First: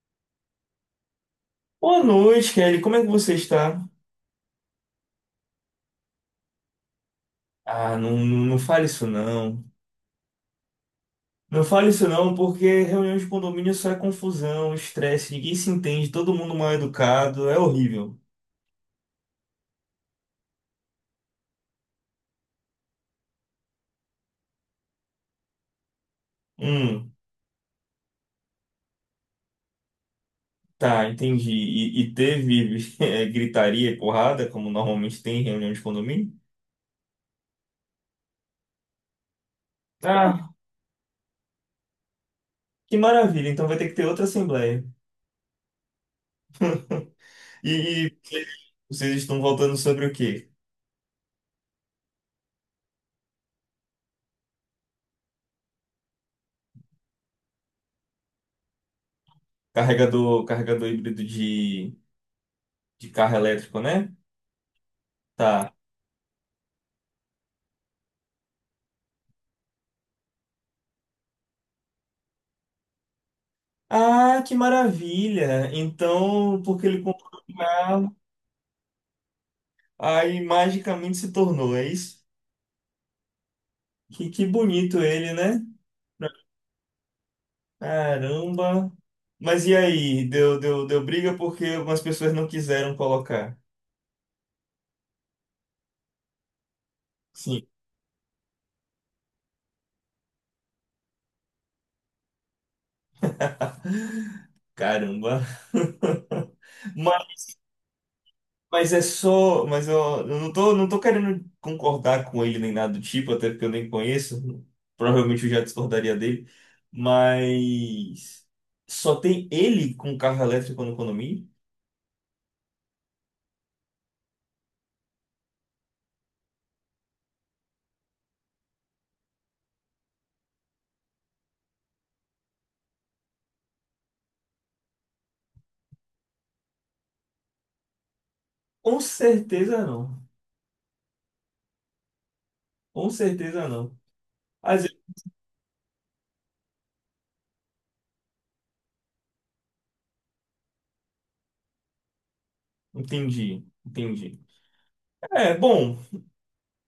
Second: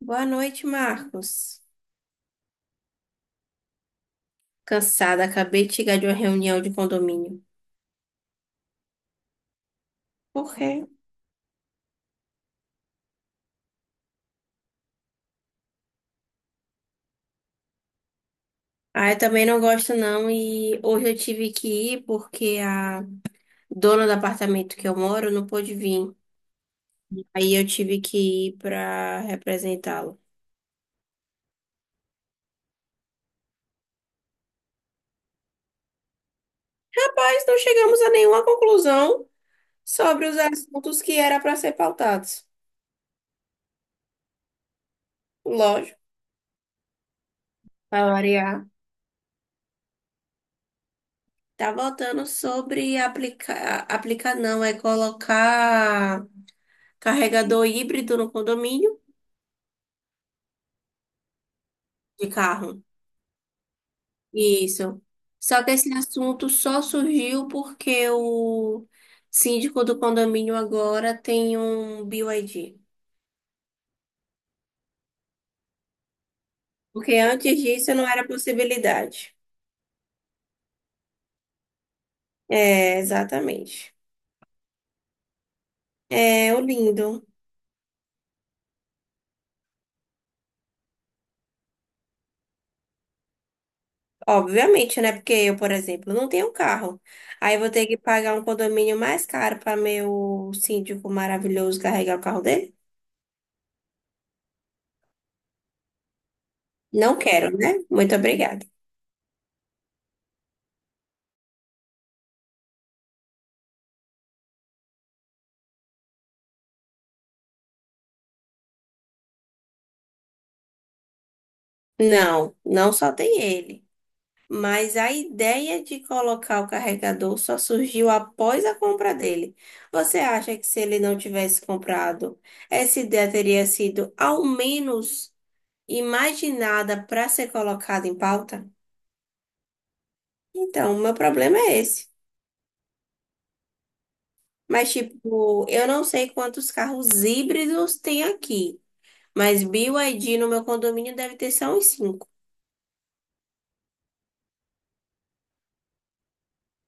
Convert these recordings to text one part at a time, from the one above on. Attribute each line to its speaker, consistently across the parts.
Speaker 1: Boa noite, Marcos.
Speaker 2: Boa noite, Kelly. Como é que você está?
Speaker 1: Cansada, acabei de chegar de uma reunião de condomínio.
Speaker 2: Ah, não, não, não fale isso não.
Speaker 1: Por quê?
Speaker 2: Não fale isso não, porque reunião de condomínio só é confusão, estresse, ninguém se entende, todo mundo mal educado, é horrível.
Speaker 1: Ah, eu também não gosto não e hoje eu tive que ir porque a dona do apartamento que eu moro não pôde vir.
Speaker 2: Hum,
Speaker 1: Aí eu tive que ir para representá-lo.
Speaker 2: tá, entendi. E teve gritaria e porrada, como normalmente tem em reunião de condomínio?
Speaker 1: Rapaz, não chegamos a nenhuma conclusão sobre os
Speaker 2: Ah,
Speaker 1: assuntos que era para ser pautados.
Speaker 2: que maravilha. Então vai ter que ter outra assembleia.
Speaker 1: Lógico,
Speaker 2: E,
Speaker 1: para
Speaker 2: e
Speaker 1: variar.
Speaker 2: vocês estão voltando sobre o quê?
Speaker 1: Tá voltando sobre aplicar, aplicar não, é colocar carregador híbrido no condomínio.
Speaker 2: Carregador híbrido de,
Speaker 1: De carro.
Speaker 2: de carro elétrico, né?
Speaker 1: Isso. Só que
Speaker 2: Tá.
Speaker 1: esse assunto só surgiu porque o síndico do condomínio agora tem um BYD.
Speaker 2: Ah, que maravilha! Então, porque ele
Speaker 1: Porque
Speaker 2: comprou o
Speaker 1: antes disso não
Speaker 2: carro,
Speaker 1: era possibilidade.
Speaker 2: aí magicamente se tornou, é isso?
Speaker 1: É, exatamente.
Speaker 2: Que bonito ele, né?
Speaker 1: É, o lindo.
Speaker 2: Caramba! Mas e aí? Deu briga porque algumas pessoas não quiseram colocar.
Speaker 1: Obviamente, né? Porque eu, por exemplo, não tenho carro. Aí eu
Speaker 2: Sim,
Speaker 1: vou ter que pagar um condomínio mais caro para meu síndico maravilhoso carregar o carro dele?
Speaker 2: caramba!
Speaker 1: Não quero, né? Muito obrigada.
Speaker 2: Mas é só. Mas eu não tô querendo concordar com ele nem nada do tipo, até porque eu nem conheço. Provavelmente eu já discordaria dele. Mas. Só tem ele com carro elétrico no condomínio?
Speaker 1: Não, não só tem ele. Mas a ideia de colocar o carregador só surgiu após a compra dele. Você acha que se ele não tivesse comprado, essa ideia teria sido ao menos imaginada para ser colocada em pauta?
Speaker 2: Com certeza não.
Speaker 1: Então, o meu problema é esse.
Speaker 2: Com certeza não. Mas eu
Speaker 1: Mas, tipo, eu não sei quantos carros híbridos tem aqui, mas BYD no meu condomínio deve ter só uns cinco.
Speaker 2: entendi, entendi. É, bom.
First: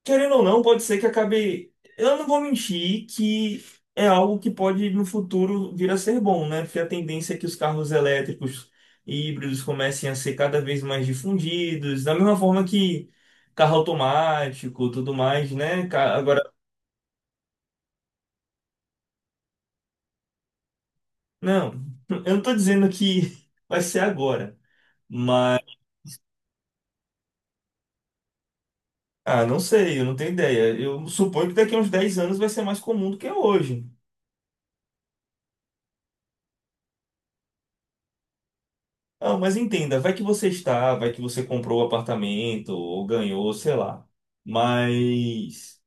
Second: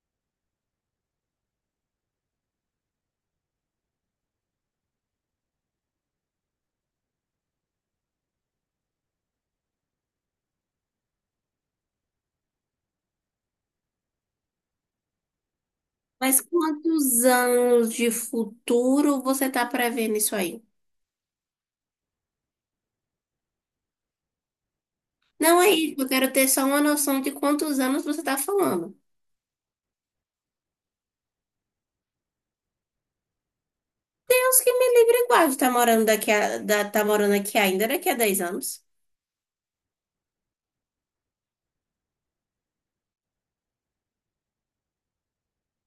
Speaker 2: Querendo ou não, pode ser que acabe. Eu não vou mentir que é algo que pode no futuro vir a ser bom, né? Porque a tendência é que os carros elétricos e híbridos comecem a ser cada vez mais difundidos, da mesma forma que carro automático, tudo mais, né? Agora,
Speaker 1: Mas quantos anos de futuro você está prevendo isso aí?
Speaker 2: não, eu não tô dizendo que vai ser agora, mas
Speaker 1: Não é isso, eu quero ter só uma noção de quantos anos você tá falando.
Speaker 2: ah, não sei, eu não tenho ideia. Eu suponho que daqui a uns 10 anos vai ser mais comum do que é hoje.
Speaker 1: Deus que me livre e guarde, tá morando daqui a, tá morando aqui ainda daqui a 10 anos.
Speaker 2: Ah, mas entenda, vai que você está, vai que você comprou o apartamento ou ganhou, sei lá. Mas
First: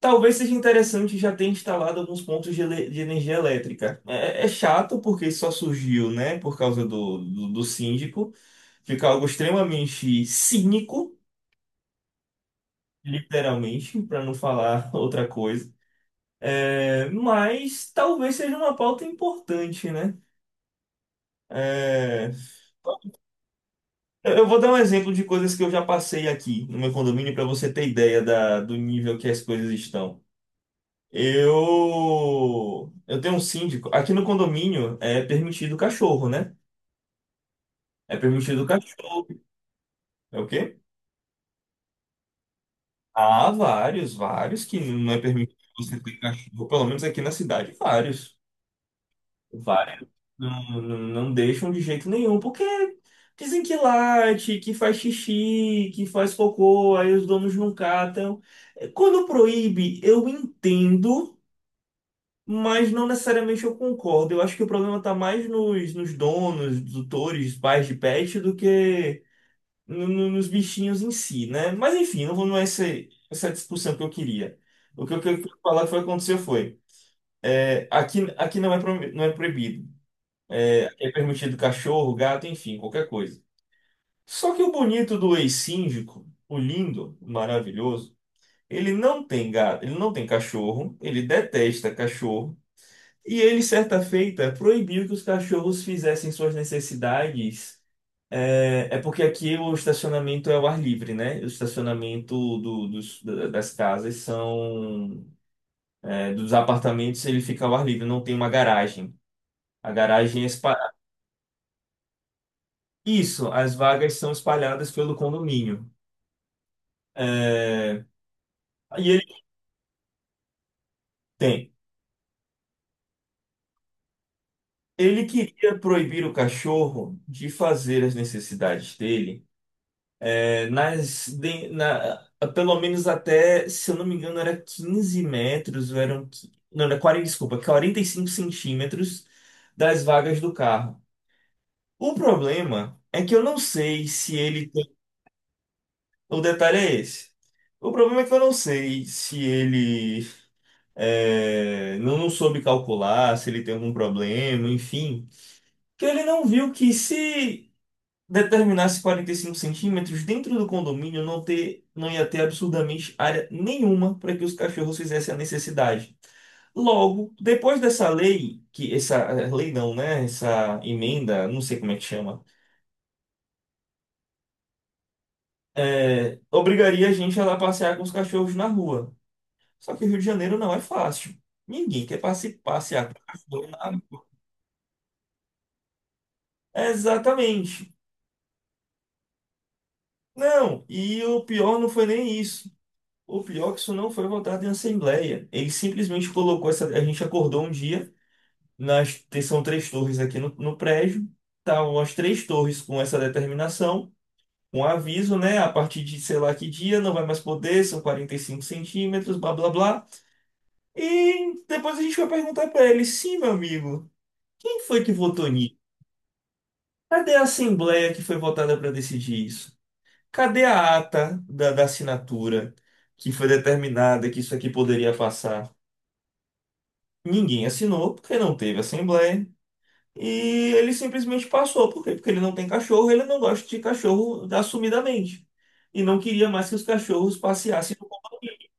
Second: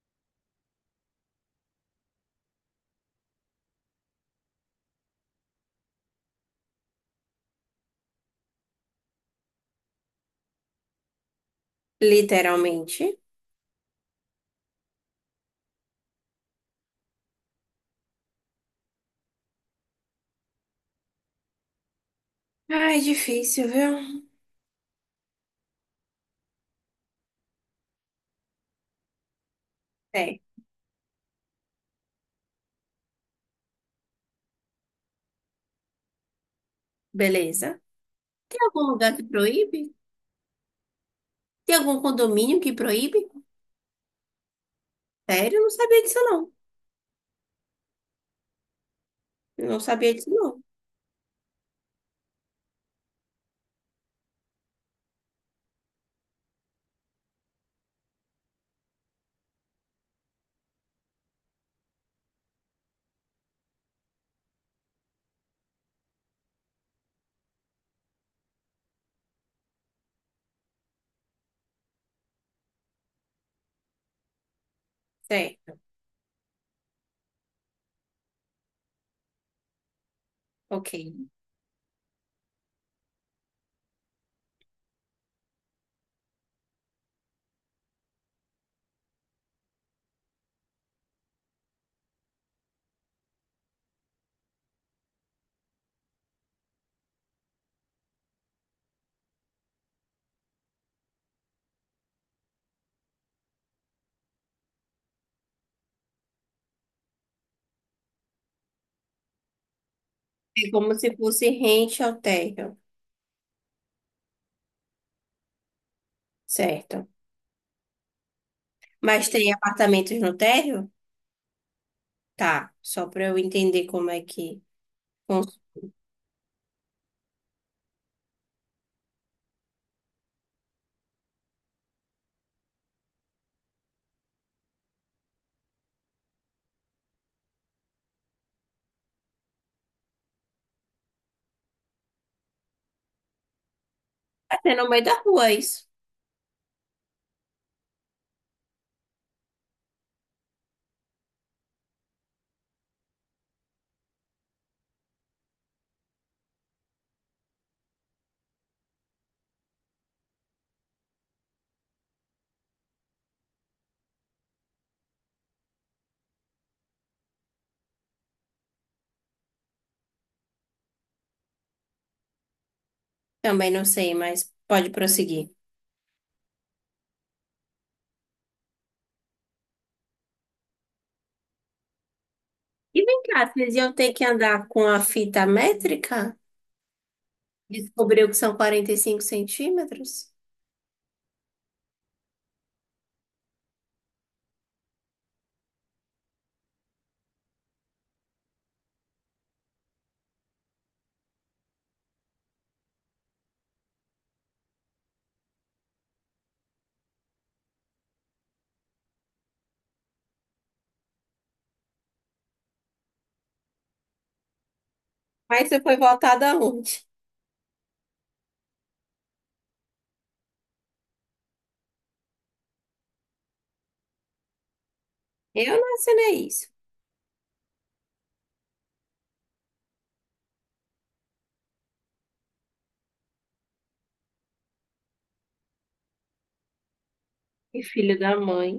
Speaker 2: talvez seja interessante já ter instalado alguns pontos de energia elétrica. É, é chato porque só surgiu, né, por causa do síndico. Fica algo extremamente cínico,
Speaker 1: Literalmente.
Speaker 2: literalmente, para não falar outra coisa. É, mas talvez seja uma pauta importante, né? É.
Speaker 1: Ai, difícil, viu?
Speaker 2: Eu vou dar um exemplo de coisas que eu já passei aqui no meu condomínio para você ter ideia do nível que as coisas estão.
Speaker 1: É,
Speaker 2: Eu tenho um síndico. Aqui no condomínio é permitido cachorro, né?
Speaker 1: beleza.
Speaker 2: É
Speaker 1: Tem
Speaker 2: permitido
Speaker 1: algum lugar que
Speaker 2: cachorro.
Speaker 1: proíbe?
Speaker 2: É o quê?
Speaker 1: Tem algum condomínio que proíbe?
Speaker 2: Há vários, vários que não é
Speaker 1: Sério,
Speaker 2: permitido
Speaker 1: eu não
Speaker 2: você
Speaker 1: sabia
Speaker 2: ter
Speaker 1: disso, não.
Speaker 2: cachorro, pelo menos aqui na cidade, vários.
Speaker 1: Eu não
Speaker 2: Vários.
Speaker 1: sabia disso, não.
Speaker 2: Não, não, não deixam de jeito nenhum, porque dizem que late, que faz xixi, que faz cocô, aí os donos não catam. É, quando proíbe, eu entendo, mas não necessariamente eu concordo. Eu acho que o problema está mais nos donos, tutores, pais de pet, do que nos bichinhos em si, né? Mas enfim, não, não é essa discussão que eu queria. O que eu queria
Speaker 1: Certo,
Speaker 2: falar que foi acontecer foi, aqui não é proibido. É, é
Speaker 1: ok.
Speaker 2: permitido cachorro, gato, enfim, qualquer coisa. Só que o bonito do ex-síndico, o lindo, o maravilhoso, ele não tem gato, ele não tem cachorro, ele detesta cachorro, e ele, certa feita, proibiu que os cachorros fizessem suas necessidades. É, é porque aqui o estacionamento é ao ar livre, né? O estacionamento das casas são, dos apartamentos, ele fica ao ar livre, não tem uma garagem. A garagem é.
Speaker 1: É como se fosse rente ao térreo.
Speaker 2: Isso, as vagas são espalhadas pelo condomínio.
Speaker 1: Certo.
Speaker 2: É. E ele
Speaker 1: Mas tem apartamentos no térreo?
Speaker 2: tem.
Speaker 1: Tá, só para eu entender como é que
Speaker 2: Ele
Speaker 1: funciona.
Speaker 2: queria proibir o cachorro de fazer as necessidades dele, é, nas, de- na, pelo menos até, se eu não me engano, era 15 metros, ou eram, não, era 45 centímetros das vagas do carro. O problema é que eu não sei se ele
Speaker 1: É no
Speaker 2: tem.
Speaker 1: meio da rua, é isso?
Speaker 2: O detalhe é esse. O problema é que eu não sei se ele não, não soube calcular se ele tem algum problema, enfim. Que ele não viu que se determinasse 45 centímetros dentro do condomínio não ter, não ia ter absurdamente área nenhuma para que os cachorros fizessem a necessidade. Logo, depois dessa lei, que essa lei não, né? Essa emenda, não sei como é que chama,
Speaker 1: Também não sei, mas pode prosseguir.
Speaker 2: obrigaria a gente a lá passear com os cachorros na rua. Só que o Rio de Janeiro não é fácil. Ninguém quer passe-
Speaker 1: E
Speaker 2: passear com
Speaker 1: vem
Speaker 2: o
Speaker 1: cá,
Speaker 2: cachorro
Speaker 1: vocês
Speaker 2: na
Speaker 1: iam ter
Speaker 2: rua.
Speaker 1: que andar com a fita métrica?
Speaker 2: Exatamente.
Speaker 1: Descobriu que são 45 centímetros?
Speaker 2: Não, e o pior não foi nem isso. O pior é que isso não foi votado em assembleia. Ele simplesmente colocou essa. A gente acordou um dia, são três torres aqui no prédio, estavam as três torres com essa determinação, um aviso, né? A partir de sei lá que dia, não vai mais poder, são 45 centímetros, blá blá blá. E depois a gente vai perguntar para ele: sim, meu amigo, quem foi que votou
Speaker 1: Mas
Speaker 2: nisso?
Speaker 1: você foi voltada aonde?
Speaker 2: Cadê a assembleia que foi votada para decidir isso. Cadê a ata da assinatura que foi determinada que isso aqui poderia passar?
Speaker 1: Eu não assinei isso.
Speaker 2: Ninguém assinou porque não teve assembleia. E ele simplesmente passou. Por quê? Porque ele não tem cachorro, ele não gosta de cachorro assumidamente. E não queria mais que os cachorros
Speaker 1: E
Speaker 2: passeassem.
Speaker 1: filho da mãe.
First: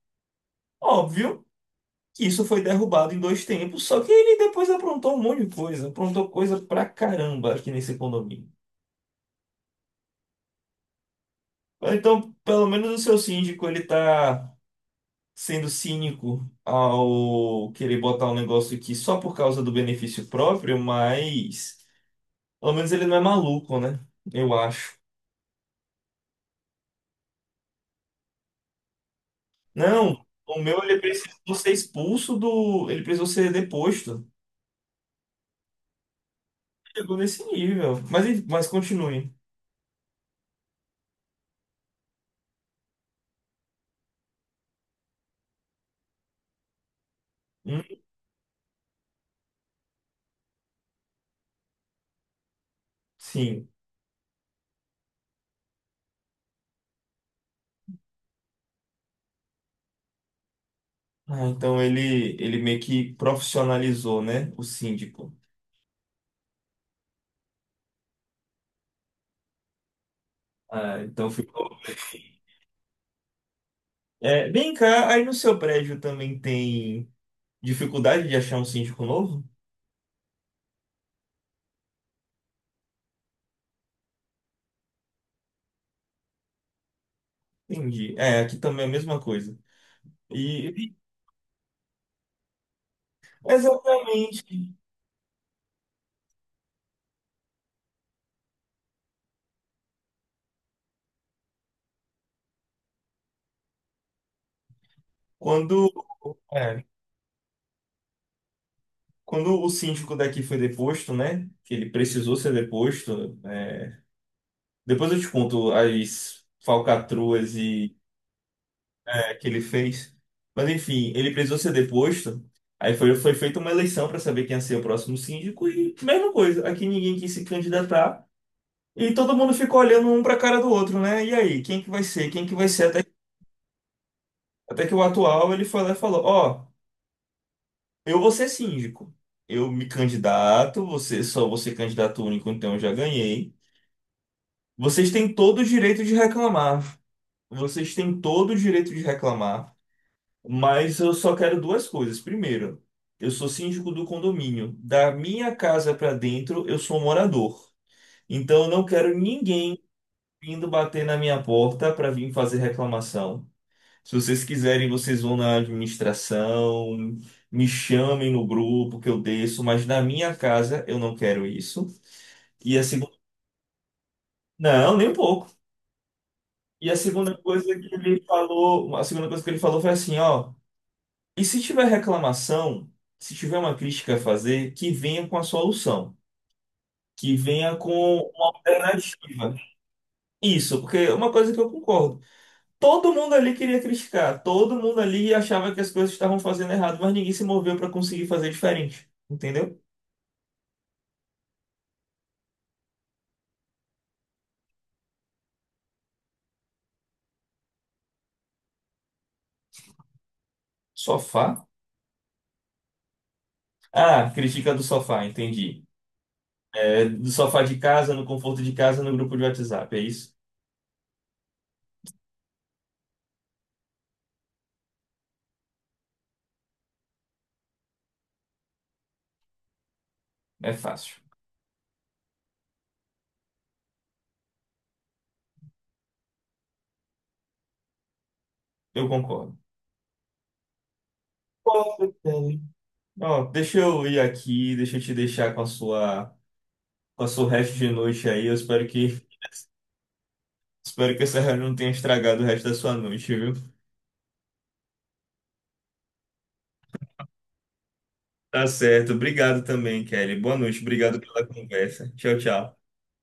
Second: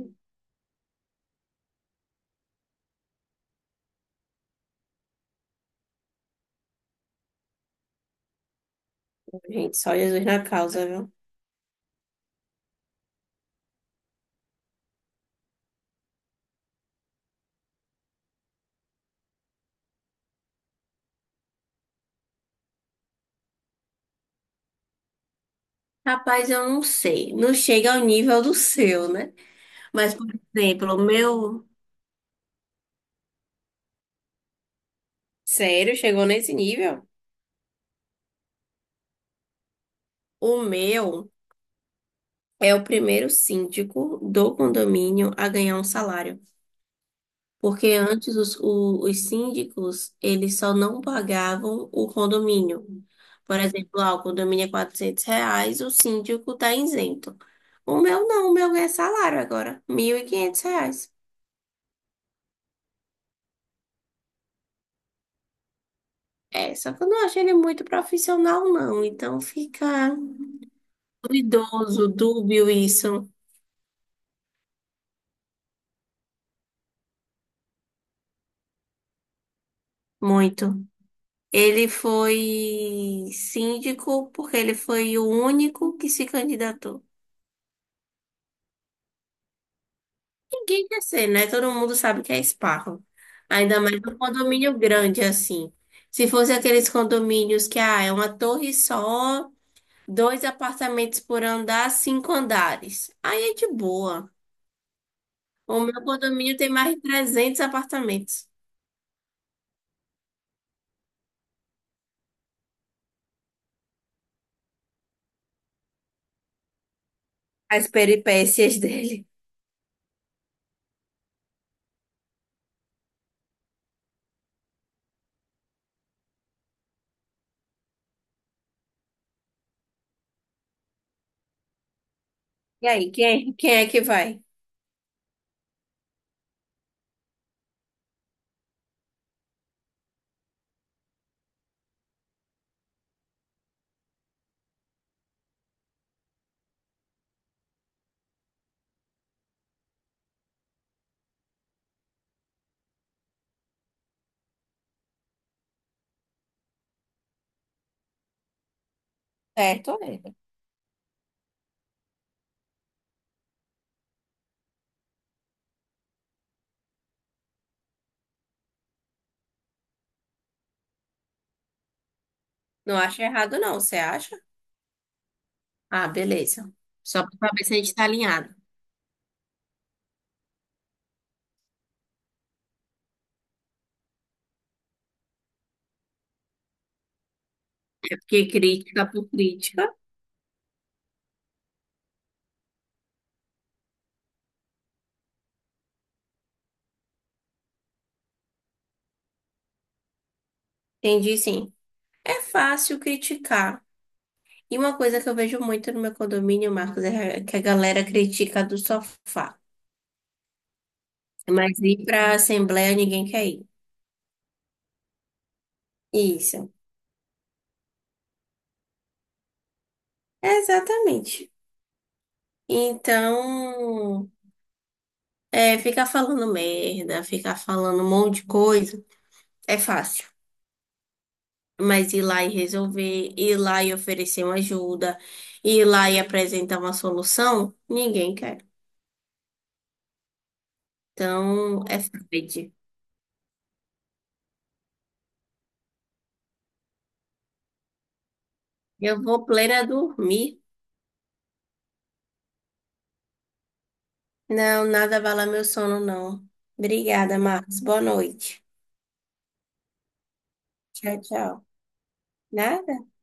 Speaker 2: Óbvio que isso foi derrubado em dois tempos, só que ele depois aprontou um monte de coisa. Aprontou coisa pra caramba aqui nesse condomínio.
Speaker 1: Gente, só Jesus na causa, viu?
Speaker 2: Então, pelo menos o seu síndico, ele tá sendo cínico ao querer botar um negócio aqui só por causa do benefício próprio, mas pelo menos ele não é maluco, né? Eu acho.
Speaker 1: Rapaz, eu não sei. Não chega ao nível do seu, né? Mas,
Speaker 2: Não,
Speaker 1: por
Speaker 2: o meu
Speaker 1: exemplo, o
Speaker 2: ele precisou
Speaker 1: meu.
Speaker 2: ser expulso do. Ele precisou ser deposto.
Speaker 1: Sério, chegou nesse nível?
Speaker 2: Chegou nesse nível. Mas, enfim, mas continue.
Speaker 1: O meu é o primeiro síndico do condomínio a ganhar um salário.
Speaker 2: Hum,
Speaker 1: Porque antes os síndicos, eles só não pagavam o condomínio. Por
Speaker 2: sim.
Speaker 1: exemplo, ah, o condomínio é R$ 400, o síndico tá isento. O meu não, o meu é salário agora, R$ 1.500.
Speaker 2: Ah, então ele meio que profissionalizou, né? O síndico.
Speaker 1: É, só que eu não acho ele muito profissional, não. Então fica
Speaker 2: Ah, então ficou.
Speaker 1: duvidoso, dúbio isso,
Speaker 2: É, vem cá, aí no seu prédio também tem dificuldade de achar um síndico novo?
Speaker 1: muito. Ele foi síndico porque ele foi o único que se candidatou.
Speaker 2: Entendi. É, aqui também é a mesma coisa.
Speaker 1: Ninguém
Speaker 2: E
Speaker 1: quer ser, né? Todo mundo sabe que é esparro. Ainda mais um
Speaker 2: exatamente
Speaker 1: condomínio grande assim. Se fosse aqueles condomínios que ah, é uma torre só, dois apartamentos por andar, cinco andares. Aí é de boa. O
Speaker 2: quando,
Speaker 1: meu condomínio tem
Speaker 2: é,
Speaker 1: mais de 300 apartamentos.
Speaker 2: quando o síndico daqui foi deposto, né? Que ele precisou ser deposto. Depois eu te conto as falcatruas
Speaker 1: As
Speaker 2: e
Speaker 1: peripécias dele.
Speaker 2: que ele fez. Mas enfim, ele precisou ser deposto. Aí foi feita uma eleição para saber quem ia ser o próximo síndico e mesma coisa. Aqui ninguém quis se candidatar e todo mundo ficou olhando um para a cara do outro, né? E aí, quem que vai ser? Quem que vai ser?
Speaker 1: E
Speaker 2: Até
Speaker 1: aí, quem é que vai?
Speaker 2: até que o atual ele foi lá e falou, ó, eu vou ser síndico. Eu me candidato, você só você candidato único, então eu já ganhei. Vocês têm todo o direito de reclamar. Vocês têm todo o direito de reclamar, mas eu só quero duas coisas. Primeiro, eu sou síndico do condomínio. Da minha casa para dentro, eu sou morador. Então eu não quero ninguém
Speaker 1: Certo, ele.
Speaker 2: vindo bater na minha porta para vir fazer reclamação. Se vocês quiserem, vocês vão na administração, me chamem no grupo que eu desço, mas na minha casa eu não quero isso. E a
Speaker 1: Não
Speaker 2: segunda,
Speaker 1: acho errado, não. Você acha?
Speaker 2: não, nem um pouco.
Speaker 1: Ah, beleza.
Speaker 2: E a
Speaker 1: Só
Speaker 2: segunda
Speaker 1: pra saber se
Speaker 2: coisa
Speaker 1: a
Speaker 2: que
Speaker 1: gente tá
Speaker 2: ele
Speaker 1: alinhado.
Speaker 2: falou, a segunda coisa que ele falou foi assim, ó, e se tiver reclamação, se tiver uma crítica a fazer, que venha com a solução, que venha com
Speaker 1: É
Speaker 2: uma
Speaker 1: porque crítica por
Speaker 2: alternativa.
Speaker 1: crítica.
Speaker 2: Isso, porque é uma coisa que eu concordo. Todo mundo ali queria criticar, todo mundo ali achava que as coisas estavam fazendo errado, mas ninguém se moveu para conseguir fazer diferente, entendeu?
Speaker 1: Entendi, sim. É fácil criticar. E uma coisa que eu vejo muito no meu condomínio, Marcos, é que a galera critica do sofá.
Speaker 2: Sofá?
Speaker 1: Mas ir para a assembleia ninguém quer ir.
Speaker 2: Ah, crítica do sofá, entendi.
Speaker 1: Isso.
Speaker 2: É, do sofá de casa, no conforto de casa, no grupo de WhatsApp, é isso?
Speaker 1: Exatamente. Então, é, ficar falando merda, ficar falando um monte de coisa, é fácil.
Speaker 2: É fácil.
Speaker 1: Mas ir lá e resolver, ir lá e oferecer uma ajuda, ir lá e apresentar uma solução, ninguém quer.
Speaker 2: Eu concordo.
Speaker 1: Então, é
Speaker 2: Concordo, Kelly.
Speaker 1: Fred.
Speaker 2: Ó, deixa eu ir aqui, deixa eu te deixar com a sua, resto de noite aí. Eu espero que,
Speaker 1: Eu vou plena dormir.
Speaker 2: espero que essa reunião não tenha estragado o resto da sua noite, viu?
Speaker 1: Não, nada abala meu sono, não. Obrigada, Marcos. Boa noite.
Speaker 2: Tá certo. Obrigado também, Kelly. Boa noite.
Speaker 1: Tchau,
Speaker 2: Obrigado pela
Speaker 1: tchau.
Speaker 2: conversa. Tchau, tchau.
Speaker 1: Nada.